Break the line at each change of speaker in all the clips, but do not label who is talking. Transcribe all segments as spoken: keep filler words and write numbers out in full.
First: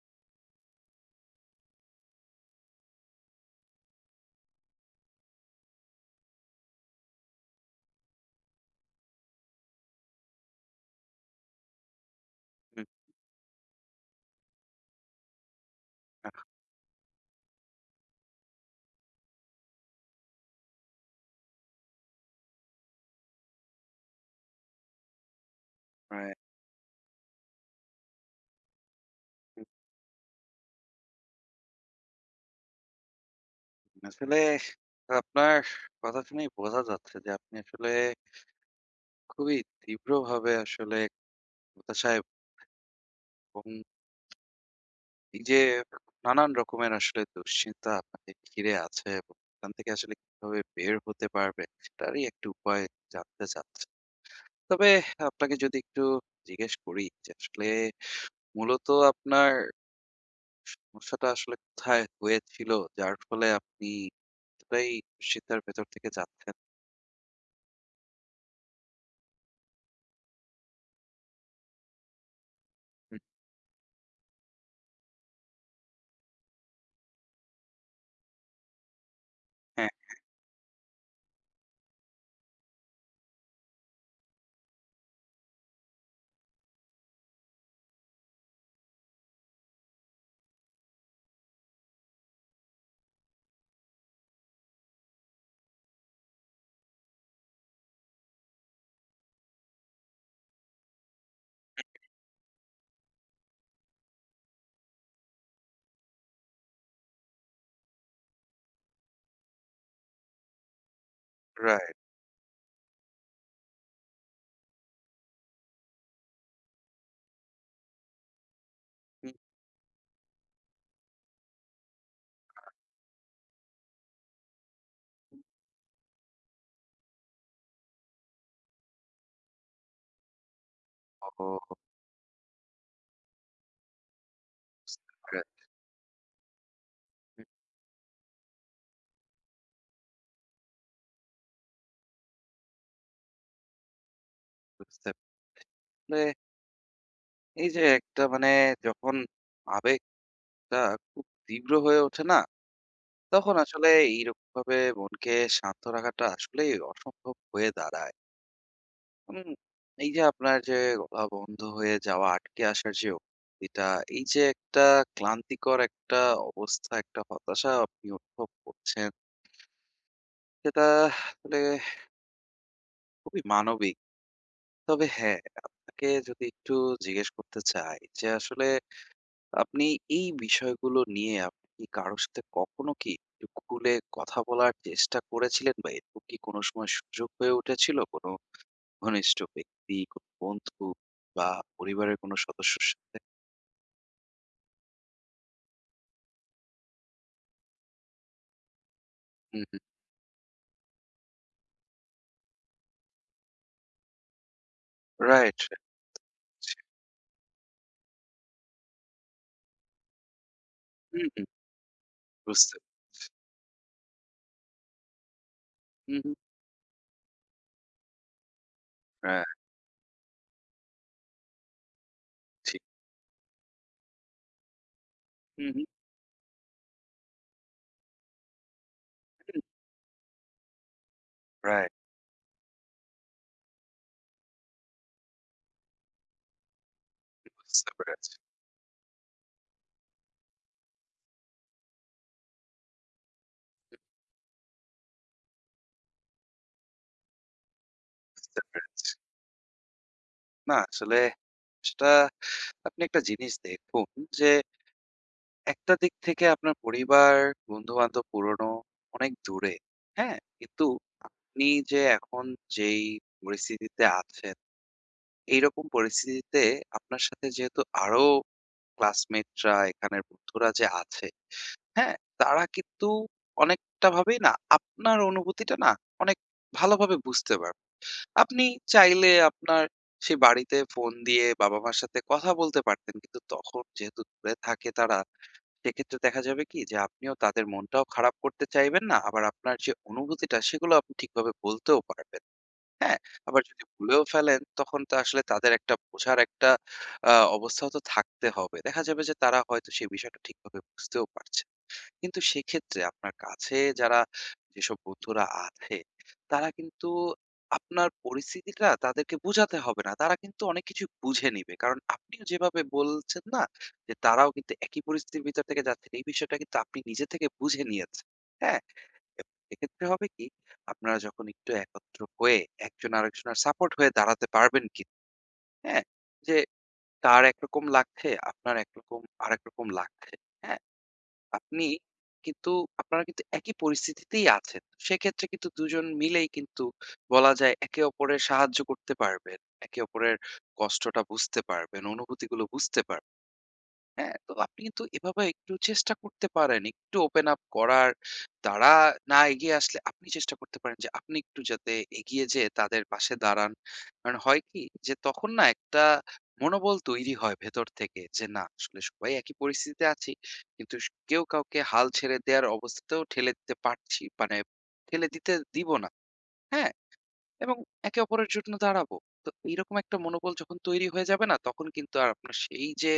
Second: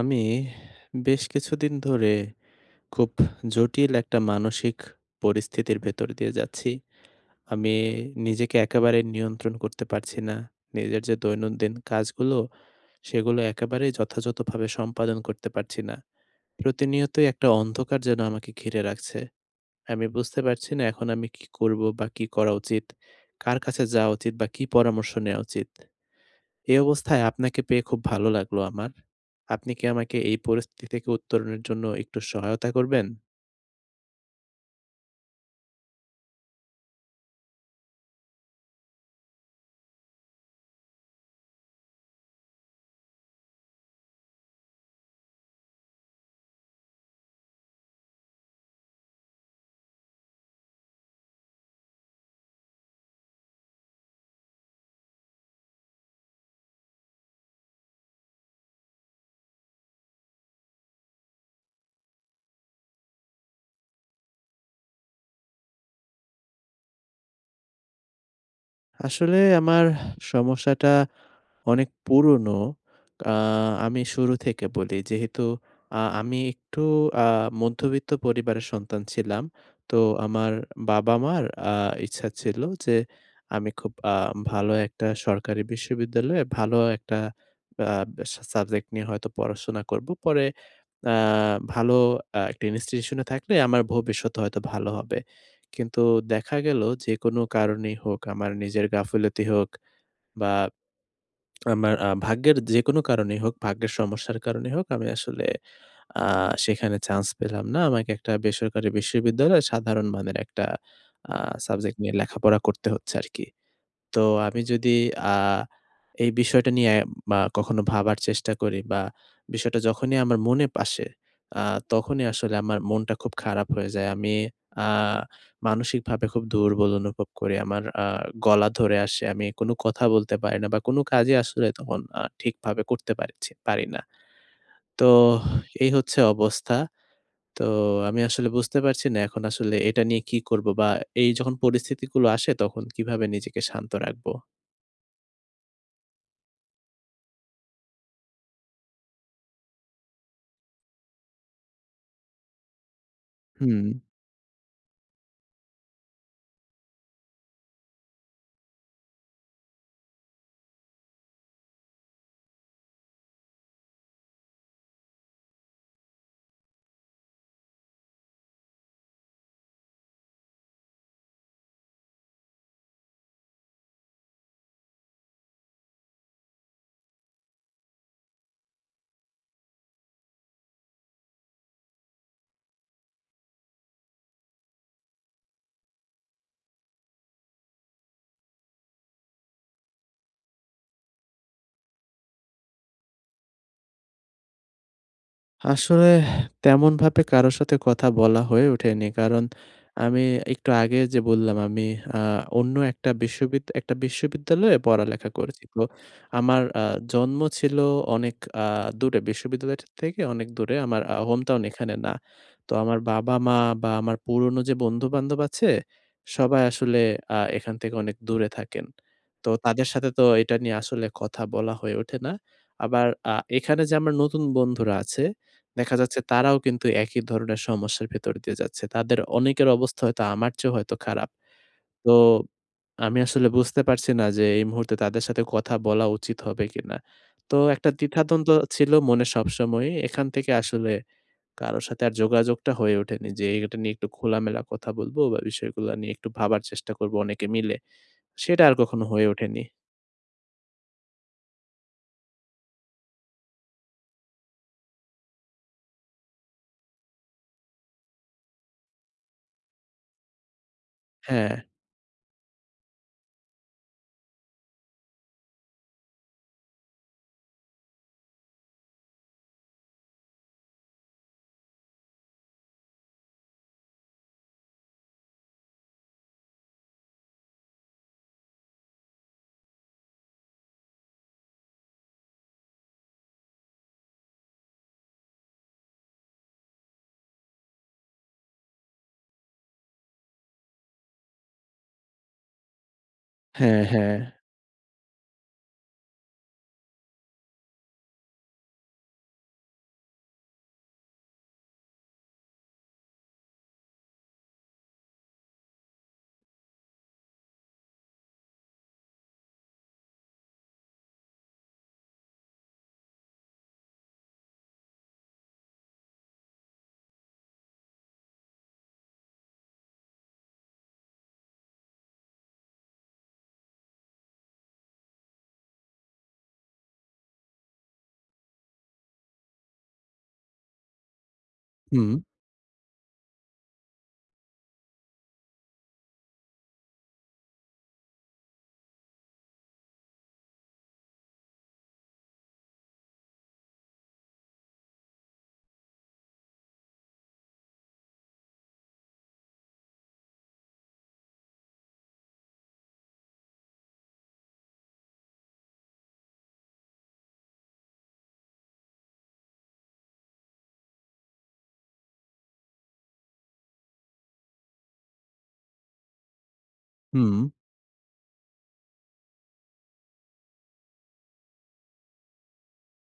আমি বেশ কিছুদিন ধরে খুব জটিল একটা মানসিক পরিস্থিতির ভেতর দিয়ে যাচ্ছি। আমি নিজেকে একেবারে নিয়ন্ত্রণ করতে পারছি না। নিজের যে দৈনন্দিন কাজগুলো,
হুম,
সেগুলো একেবারেই যথাযথভাবে সম্পাদন করতে পারছি না।
আহ,
প্রতিনিয়তই একটা অন্ধকার যেন আমাকে ঘিরে রাখছে। আমি বুঝতে পারছি না এখন আমি কি করব বা কি করা উচিত? কার কাছে যাওয়া উচিত বা কি পরামর্শ নেওয়া উচিত?
right.
এই অবস্থায় আপনাকে পেয়ে খুব ভালো লাগলো আমার।
হুম,
আপনি কি আমাকে এই পরিস্থিতি থেকে উত্তরণের জন্য একটু সহায়তা করবেন?
আসলে আপনার কথা শুনেই বোঝা যাচ্ছে যে আপনি আসলে খুবই তীব্রভাবে আসলে হতাশায় এবং এই যে নানান রকমের আসলে দুশ্চিন্তা আপনাকে ঘিরে আছে এবং এখান থেকে আসলে কিভাবে বের হতে পারবে সেটারই একটু উপায় জানতে চাচ্ছে। তবে আপনাকে যদি একটু জিজ্ঞেস করি যে আসলে মূলত আপনার সমস্যাটা আসলে কোথায় হয়েছিল যার ফলে আপনি এতটাই দুশ্চিন্তার ভেতর থেকে যাচ্ছেন?
আসলে আমার সমস্যাটা অনেক পুরনো।
হুম,
আ আমি শুরু থেকে বলি। যেহেতু আ আমি একটু আ মধ্যবিত্ত পরিবারের সন্তান ছিলাম। তো আমার বাবা-মার আ ইচ্ছা ছিল যে আমি খুব আ ভালো একটা সরকারি বিশ্ববিদ্যালয়ে ভালো একটা আ সা সাবজেক্ট নিয়ে হয়তো পড়াশোনা করব। পরে আ ভালো আ একটা ইনস্টিটিউশনে থাকলে আমার ভবিষ্যৎ হয়তো ভালো হবে। কিন্তু দেখা গেল যেকোনো কারণেই হোক, আমার নিজের গাফিলতি হোক বা আমার আ ভাগ্যের যেকোনো কারণেই হোক, ভাগ্যের সমস্যার কারণেই হোক, আমি আসলে আ সেখানে চান্স পেলাম না। আমাকে একটা বেসরকারি বিশ্ববিদ্যালয়ে সাধারণ মানের একটা আ
হ্যাঁ,
সাবজেক্ট নিয়ে লেখাপড়া করতে হচ্ছে আরকি। তো আমি যদি আ এই বিষয়টা নিয়ে বা কখনো ভাবার চেষ্টা করি বা
হুম,
বিষয়টা যখনই আমার মনে আসে আ তখনই আসলে আমার মনটা খুব খারাপ হয়ে যায়। আমি আ মানসিকভাবে খুব দুর্বল অনুভব করি। আমার আ গলা ধরে আসে। আমি কোনো কথা বলতে পারি না বা কোনো কাজই আসলে
ও,
তখন আ ঠিকভাবে করতে পারছি পারি না। তো
বুঝতে পেরেছি।
এই হচ্ছে অবস্থা। তো আমি আসলে বুঝতে পারছি না এখন আসলে এটা নিয়ে কি করব বা এই যখন পরিস্থিতিগুলো আসে তখন কিভাবে নিজেকে শান্ত রাখবো?
বুঝতে পেরেছি। মানে এই যে একটা মানে যখন আবেগটা খুব তীব্র হয়ে ওঠে না? তখন
হুম।
আসলে এইরকমভাবে মনকে শান্ত রাখাটা আসলেই অসম্ভব হয়ে দাঁড়ায়। হুম, এই যে আপনার যে আ বন্ধ হয়ে যাওয়া, আটকে আসার যে অনুভূতিটা, এই যে একটা ক্লান্তিকর একটা অবস্থা, একটা হতাশা আপনি অনুভব করছেন, সেটা আসলে খুবই মানবিক। তবে হ্যাঁ, আপনাকে যদি একটু জিজ্ঞেস করতে চাই যে আসলে আপনি এই বিষয়গুলো নিয়ে আপনি কি কারো সাথে কখনো কি একটু খুলে কথা বলার চেষ্টা করেছিলেন বা এরকম কি কোনো সময় সুযোগ হয়ে উঠেছিল কোনো ঘনিষ্ঠ ব্যক্তি কোনো বন্ধু বা পরিবারের কোনো সদস্যর সাথে?
আসলে তেমনভাবে কারো সাথে কথা বলা হয়ে ওঠেনি। কারণ
হুম হুম,
আমি একটু আগে যে বললাম আমি আ অন্য একটা বিশ্ববিদ একটা বিশ্ববিদ্যালয়ে পড়ালেখা
রাইট,
করেছি। তো আমার আ জন্ম ছিল অনেক আ দূরে বিশ্ববিদ্যালয়টা থেকে অনেক দূরে। আমার আ
হুম
হোম
হুম,
টাউন এখানে না। তো
বুঝতে
আমার
পেরেছি।
বাবা-মা বা আমার পুরনো যে বন্ধু-বান্ধব আছে
হুম হুম,
সবাই আসলে আ এখান থেকে অনেক দূরে থাকেন। তো
হ্যাঁ,
তাদের সাথে তো এটা নিয়ে আসলে কথা বলা হয়ে ওঠে না।
ঠিক,
আবার আ এখানে যে আমার নতুন বন্ধুরা আছে
হুম হুম,
দেখা যাচ্ছে তারাও কিন্তু একই ধরনের সমস্যার ভেতর দিয়ে যাচ্ছে। তাদের
হুম,
অনেকের অবস্থা হয়তো আমার চেয়েও হয়তো খারাপ।
রাইট,
তো আমি আসলে বুঝতে পারছি না যে এই মুহূর্তে তাদের সাথে কথা বলা উচিত হবে কিনা? তো একটা
বুঝতে পেরেছি,
দ্বিধাদ্বন্দ্ব ছিল মনে সবসময়ই। এখান থেকে আসলে কারো সাথে আর যোগাযোগটা হয়ে ওঠেনি যে এটা নিয়ে একটু খোলামেলা কথা বলবো বা বিষয়গুলা নিয়ে একটু ভাবার চেষ্টা করবো অনেকে মিলে।
বুঝতে
সেটা আর কখনো
পেরেছি,
হয়ে ওঠেনি।
না আসলে সেটা আপনি একটা জিনিস দেখুন যে একটা দিক থেকে আপনার পরিবার, বন্ধু-বান্ধব পুরনো অনেক দূরে। হ্যাঁ? কিন্তু
হ্যাঁ,
আপনি যে এখন যেই পরিস্থিতিতে আছেন, এইরকম পরিস্থিতিতে আপনার সাথে যেহেতু আরো ক্লাসমেটরা, এখানের বন্ধুরা যে আছে, হ্যাঁ? তারা কিন্তু অনেকটা ভাবেই না আপনার অনুভূতিটা না অনেক ভালোভাবে বুঝতে পারবে। আপনি চাইলে আপনার সেই বাড়িতে ফোন দিয়ে বাবা-মার সাথে কথা বলতে পারতেন। কিন্তু তখন যেহেতু দূরে থাকে তারা সেক্ষেত্রে দেখা যাবে কি যে আপনিও তাদের মনটাও খারাপ করতে চাইবেন না আবার আপনার যে অনুভূতিটা সেগুলো আপনি ঠিকভাবে বলতেও পারবেন, হ্যাঁ, আবার
হ্যাঁ,
যদি
হ্যাঁ।
ভুলেও ফেলেন তখন তো আসলে তাদের একটা বোঝার একটা আহ, অবস্থাও তো থাকতে হবে, দেখা যাবে যে তারা হয়তো সেই বিষয়টা ঠিকভাবে বুঝতেও পারছে না। কিন্তু সেক্ষেত্রে আপনার কাছে যারা যেসব বন্ধুরা আছে, তারা কিন্তু আপনার পরিস্থিতিটা তাদেরকে বোঝাতে হবে না। তারা কিন্তু অনেক কিছু বুঝে নিবে। কারণ আপনিও যেভাবে বলছেন না? যে তারাও কিন্তু একই পরিস্থিতির ভিতর থেকে যাচ্ছেন। এই বিষয়টা কিন্তু আপনি নিজে থেকে বুঝে নিয়েছেন। হ্যাঁ? এক্ষেত্রে হবে কি? আপনারা যখন একটু একত্র হয়ে একজন আরেকজনের সাপোর্ট হয়ে দাঁড়াতে পারবেন কিন্তু। হ্যাঁ? যে তার একরকম লাগছে, আপনার একরকম আরেক রকম লাগছে। হ্যাঁ? আপনি
হুম,
কিন্তু আপনারা কিন্তু একই পরিস্থিতিতেই আছেন। সেক্ষেত্রে কিন্তু দুই জন মিলেই কিন্তু বলা যায় একে অপরের সাহায্য করতে পারবেন। একে অপরের কষ্টটা বুঝতে পারবেন, অনুভূতিগুলো বুঝতে পারবেন। হ্যাঁ, তো আপনি কিন্তু এভাবে একটু চেষ্টা করতে পারেন। একটু ওপেন আপ করার, তারা না এগিয়ে আসলে আপনি চেষ্টা করতে পারেন যে আপনি একটু যাতে এগিয়ে যেয়ে তাদের পাশে দাঁড়ান। কারণ হয় কি যে তখন না একটা মনোবল তৈরি হয় ভেতর থেকে যে না আসলে সবাই একই পরিস্থিতিতে আছি। কিন্তু স কেউ কাউকে হাল ছেড়ে দেওয়ার অবস্থাতেও ঠেলে দিতে পারছি মানে ঠেলে দিতে দিব না। হ্যাঁ?
হুম।
এবং একে অপরের জন্য দাঁড়াবো। তো এইরকম একটা মনোবল যখন তৈরি হয়ে যাবে না, তখন কিন্তু আর আপনার সেই যে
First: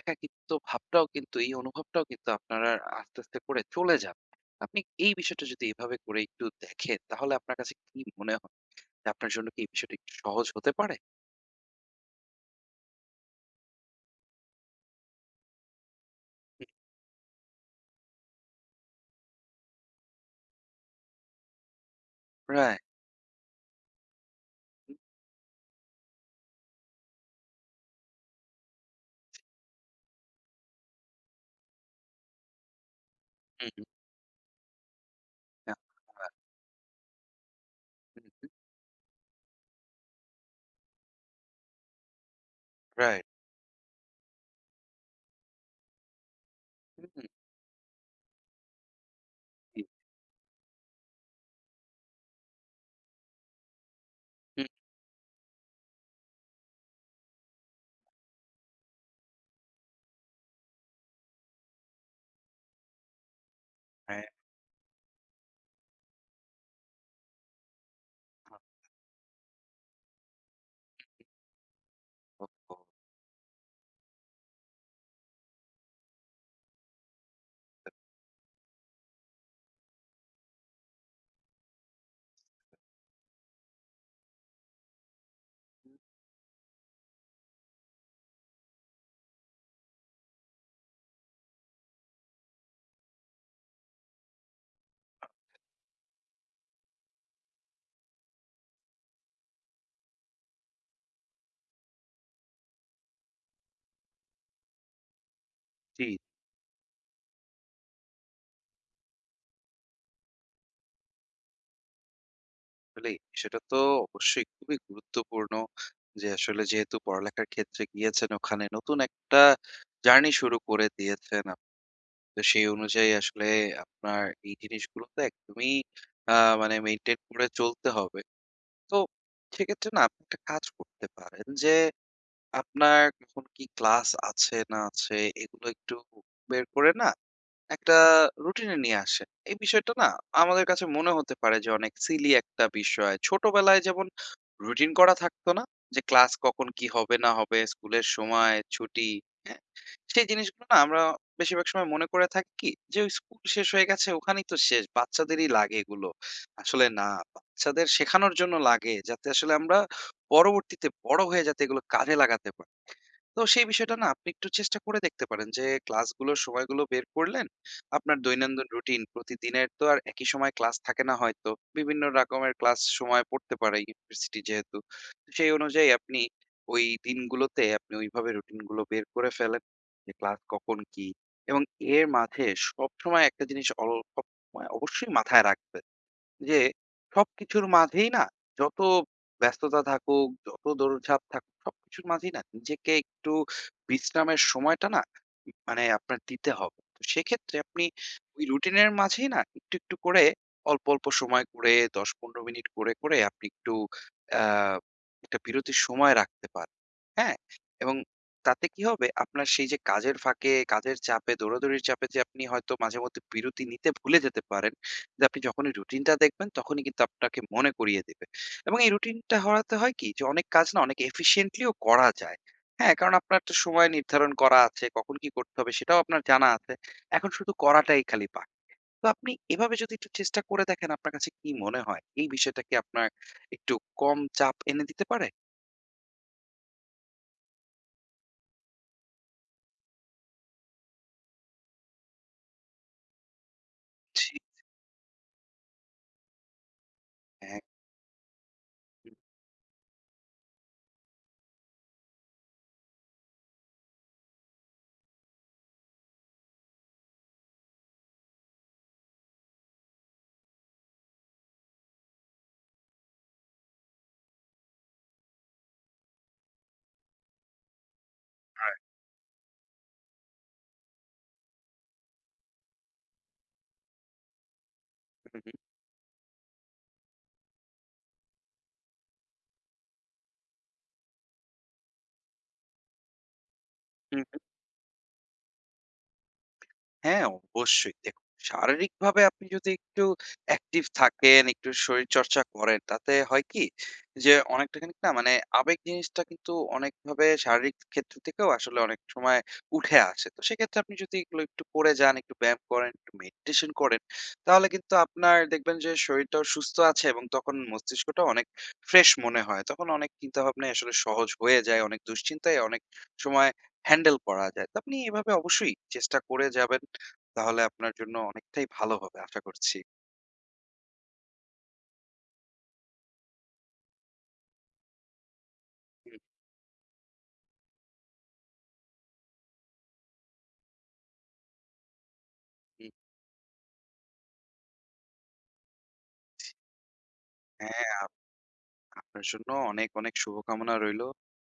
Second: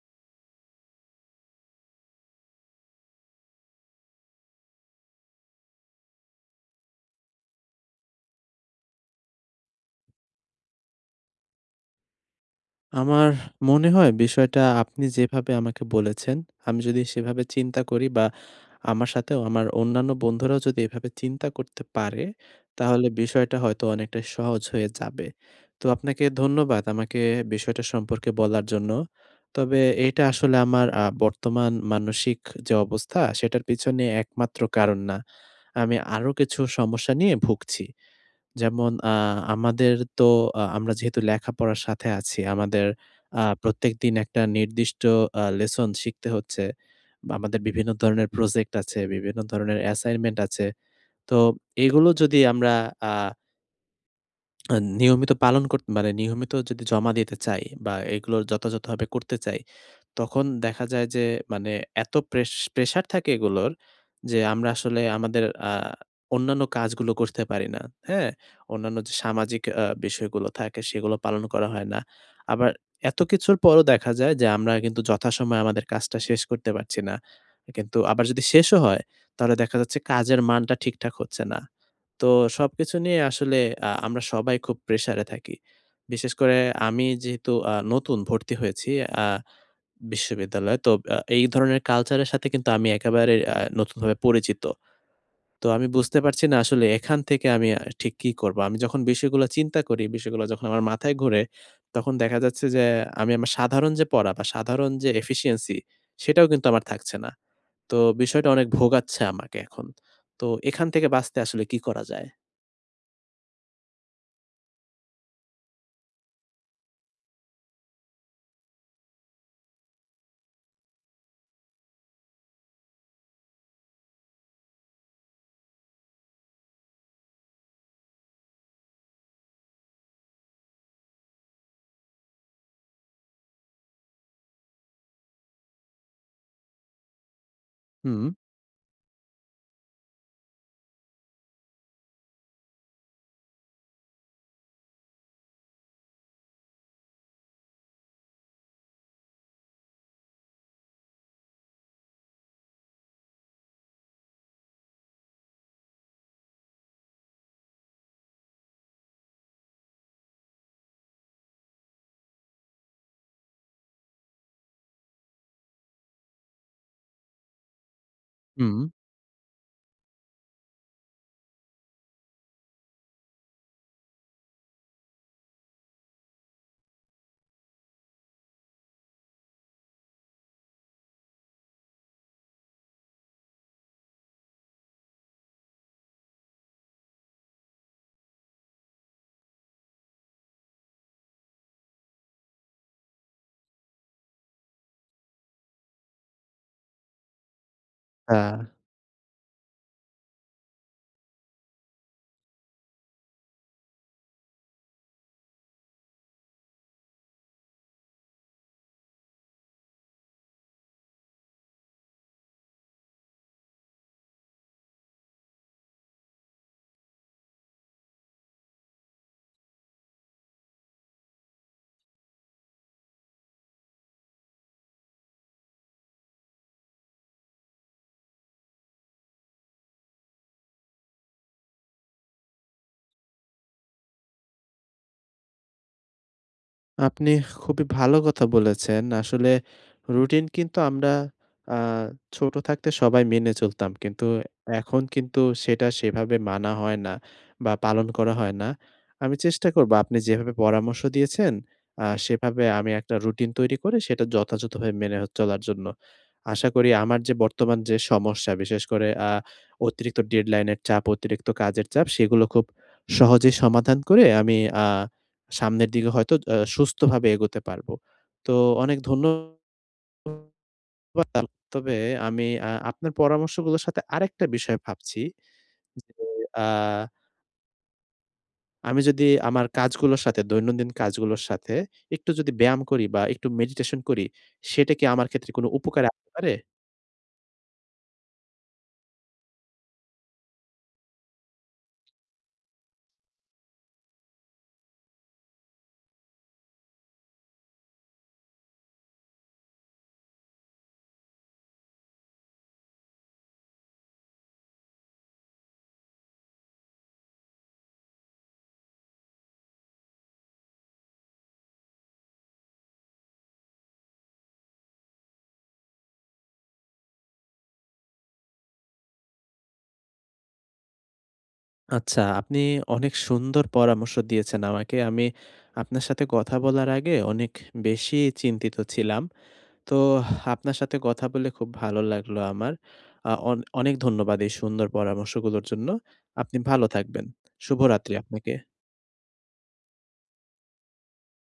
একাকিত্ব ভাবটাও কিন্তু এই অনুভবটাও কিন্তু আপনার আর আস্তে, আস্তে করে চলে যাবে। আপনি এই বিষয়টা যদি এভাবে করে একটু দেখেন, তাহলে আপনার কাছে কি মনে হয়? যে আপনার জন্য কি এই বিষয়টা একটু সহজ হতে পারে?
আমার মনে হয় বিষয়টা আপনি যেভাবে আমাকে বলেছেন,
রাইট।
আমি যদি সেভাবে চিন্তা করি বা আমার সাথেও আমার অন্যান্য বন্ধুরাও যদি এভাবে চিন্তা করতে পারে,
রাইট।
তাহলে বিষয়টা হয়তো অনেকটা সহজ হয়ে
হুম, right.
যাবে। তো আপনাকে ধন্যবাদ আমাকে বিষয়টা সম্পর্কে বলার জন্য। তবে এটা আসলে আমার আ বর্তমান মানসিক যে অবস্থা, সেটার পিছনে একমাত্র কারণ না।
হুম, আ
আমি আরো কিছু সমস্যা নিয়ে ভুগছি।
হুম, হুম,
যেমন আ আমাদের তো আ আমরা যেহেতু লেখাপড়ার সাথে আছি, আমাদের
রাইট।
আ প্রত্যেকদিন একটা নির্দিষ্ট আ লেসন শিখতে হচ্ছে।
হুম, হ্যাঁ, হুম,
বা আমাদের বিভিন্ন ধরনের প্রজেক্ট আছে, বিভিন্ন ধরনের
জি।
অ্যাসাইনমেন্ট আছে। তো এগুলো যদি আমরা আ
হুম,
নিয়মিত পালন করতে মানে নিয়মিত যদি জমা দিতে চাই বা এগুলো যথাযথভাবে করতে চাই তখন দেখা যায় যে মানে এত প্রেস প্রেশার থাকে এগুলোর
হ্যাঁ।
যে আমরা আসলে আমাদের আ অন্যান্য কাজগুলো করতে পারি না। হ্যাঁ? অন্যান্য যে সামাজিক আ বিষয়গুলো থাকে সেগুলো পালন করা হয় না। আবার এত কিছুর পরও দেখা যায় যে আমরা কিন্তু যথাসময়ে আমাদের কাজটা শেষ করতে পারছি না। কিন্তু আবার যদি শেষও হয় তাহলে দেখা যাচ্ছে কাজের মানটা ঠিকঠাক হচ্ছে না। তো সবকিছু নিয়ে আসলে আ আমরা সবাই খুব প্রেশারে থাকি। বিশেষ করে আমি যেহেতু আ নতুন ভর্তি হয়েছি আ বিশ্ববিদ্যালয়ে। তো আ এই ধরনের কালচারের সাথে কিন্তু আমি একেবারে আ নতুনভাবে পরিচিত। তো আমি বুঝতে পারছি না আসলে এখান থেকে আমি আ ঠিক কি করব? আমি যখন বিষয়গুলো চিন্তা করি, বিষয়গুলো যখন আমার মাথায় ঘোরে, তখন দেখা যাচ্ছে যে আমি আমার সাধারণ যে পড়া বা সাধারণ যে efficiency
জি।
সেটাও কিন্তু আমার থাকছে না। তো বিষয়টা অনেক ভোগাচ্ছে আমাকে এখন। তো এখান থেকে বাঁচতে আসলে কি করা যায়?
আসলেই সেটা তো অবশ্যই খুবই গুরুত্বপূর্ণ যে আসলে যেহেতু পড়ালেখার ক্ষেত্রে গিয়েছেন ওখানে নতুন একটা জার্নি শুরু করে দিয়েছেন আপনি। তো সেই অনুযায়ী আসলে আপনার এই জিনিসগুলো তো একদমই আহ, মানে মেনটেন করে চলতে হবে। তো সেক্ষেত্রে না আপনি একটা কাজ করতে পারেন যে আপনার কখন কি ক্লাস আছে না আছে এগুলো একটু বের করে না একটা
হুম।
রুটিনে নিয়ে আসে। এই বিষয়টা না আমাদের কাছে মনে হতে পারে যে অনেক সিলি একটা বিষয়। ছোটবেলায় যেমন রুটিন করা থাকতো না? যে ক্লাস কখন কি হবে না হবে, স্কুলের সময়, ছুটি, হ্যাঁ? সেই জিনিসগুলো না আমরা বেশিরভাগ সময় মনে করে থাকি কি যে ওই স্কুল শেষ হয়ে গেছে ওখানেই তো শেষ। বাচ্চাদেরই লাগে এগুলো। আসলে না, বাচ্চাদের শেখানোর জন্য লাগে যাতে আসলে আমরা পরবর্তীতে বড় হয়ে যাতে এগুলো কাজে লাগাতে পারি। তো সেই বিষয়টা না আপনি একটু চেষ্টা করে দেখতে পারেন যে ক্লাসগুলোর সময়গুলো বের করলেন। আপনার দৈনন্দিন
হুম।
রুটিন প্রতিদিনের তো আর একই সময় ক্লাস থাকে না হয়তো। বিভিন্ন রকমের ক্লাস সময় পড়তে পারে ইউনিভার্সিটি যেহেতু। তো সেই অনুযায়ী আপনি ওই দিনগুলোতে আপনি ওইভাবে রুটিনগুলো বের করে ফেলেন। যে ক্লাস কখন কি? এবং এর মাঝে সবসময় একটা জিনিস অল সবসময় অবশ্যই মাথায় রাখবেন। যে সবকিছুর মাঝেই না যত ব্যস্ততা থাকুক, যত দৌড়ঝাঁপ থাকুক, সবকিছুর মাঝেই না নিজেকে একটু বিশ্রামের সময়টা না মানে আপনার দিতে হবে। তো সেক্ষেত্রে আপনি
আ
ওই রুটিনের মাঝেই না একটু, একটু করে অল্প, অল্প সময় করে দশ থেকে পনেরো মিনিট করে, করে আপনি একটু আ একটা বিরতির সময় রাখতে পারেন। হ্যাঁ? এবং তাতে কি হবে আপনার সেই যে কাজের ফাঁকে, কাজের চাপে, দৌড়াদৌড়ির চাপে যে আপনি হয়তো মাঝেমধ্যে বিরতি নিতে ভুলে যেতে পারেন। যে আপনি যখনই রুটিনটা দেখবেন তখনই কিন্তু আপনাকে মনে করিয়ে দেবে। এবং এই রুটিনটা হওয়াতে হয় কি যে অনেক কাজ না অনেক এফিশিয়েন্টলিও করা যায়। হ্যাঁ, কারণ আপনার একটা সময় নির্ধারণ করা আছে, কখন কি করতে হবে সেটাও আপনার জানা আছে। এখন শুধু করাটাই খালি বাকি। তো আপনি এভাবে যদি একটু চেষ্টা করে দেখেন আপনার কাছে কি মনে হয়? এই বিষয়টা কি আপনার একটু কম চাপ এনে দিতে পারে?
আপনি খুবই ভালো কথা বলেছেন। আসলে রুটিন কিন্তু আমরা আ ছোট থাকতে সবাই মেনে চলতাম।
জি।
কিন্তু এখন কিন্তু সেটা সেভাবে মানা হয় না
হ্যাঁ,
বা পালন করা হয় না।
হুম,
আমি চেষ্টা করব আপনি যেভাবে পরামর্শ দিয়েছেন, আ সেভাবে আমি একটা রুটিন তৈরি করে সেটা যথাযথভাবে মেনে হ চলার জন্য। আশা করি আমার যে বর্তমান যে সমস্যা, বিশেষ করে আ অতিরিক্ত ডেডলাইনের চাপ, অতিরিক্ত কাজের চাপ সেগুলো খুব সহজেই সমাধান করে আমি আ সামনের দিকে হয়তো আ সুস্থভাবে এগোতে পারবো। তো অনেক ধন্যবাদ। তবে আমি আ আপনার পরামর্শগুলোর সাথে আরেকটা বিষয় ভাবছি
হুম, হুম।
যে, আ আমি যদি আমার কাজগুলোর সাথে দৈনন্দিন কাজগুলোর সাথে একটু যদি ব্যায়াম করি বা একটু মেডিটেশন
হুম।
করি, সেটা কি আমার ক্ষেত্রে কোনো উপকারে আসতে পারে?
হ্যাঁ, অবশ্যই। দেখুন, শারীরিকভাবে আপনি যদি একটু অ্যাক্টিভ থাকেন, একটু শরীরচর্চা করেন, তাতে হয় কি? যে অনেকটা খানিক না মানে আবেগ জিনিসটা কিন্তু অনেকভাবে শারীরিক ক্ষেত্র থেকেও আসলে অনেক সময় উঠে আসে। তো সেক্ষেত্রে আপনি যদি এগুলো একটু করে যান, একটু ব্যায়াম করেন, একটু মেডিটেশন করেন, তাহলে কিন্তু আপনার দেখবেন যে শরীরটাও সুস্থ আছে এবং তখন মস্তিষ্কটাও অনেক ফ্রেশ মনে হয়। তখন অনেক চিন্তাভাবনাই আসলে সহজ হয়ে যায়, অনেক দুশ্চিন্তায় অনেক সময় হ্যান্ডেল করা যায়। তো আপনি এভাবে অবশ্যই চেষ্টা করে যাবেন। তাহলে আপনার জন্য অনেকটাই ভালো হবে আশা করছি।
আচ্ছা, আপনি অনেক সুন্দর পরামর্শ দিয়েছেন আমাকে। আমি আপনার
হুম,
সাথে কথা বলার আগে অনেক বেশি চিন্তিত ছিলাম। তো আপনার সাথে কথা বলে খুব ভালো লাগলো আমার।
হুম।
আ অন অনেক ধন্যবাদ এই সুন্দর পরামর্শগুলোর জন্য। আপনি ভালো থাকবেন।
হ্যাঁ, আপ
শুভরাত্রি আপনাকে।
আপনার জন্য অনেক, অনেক শুভকামনা রইলো।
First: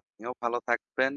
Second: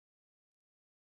আপনিও ভালো থাকবেন।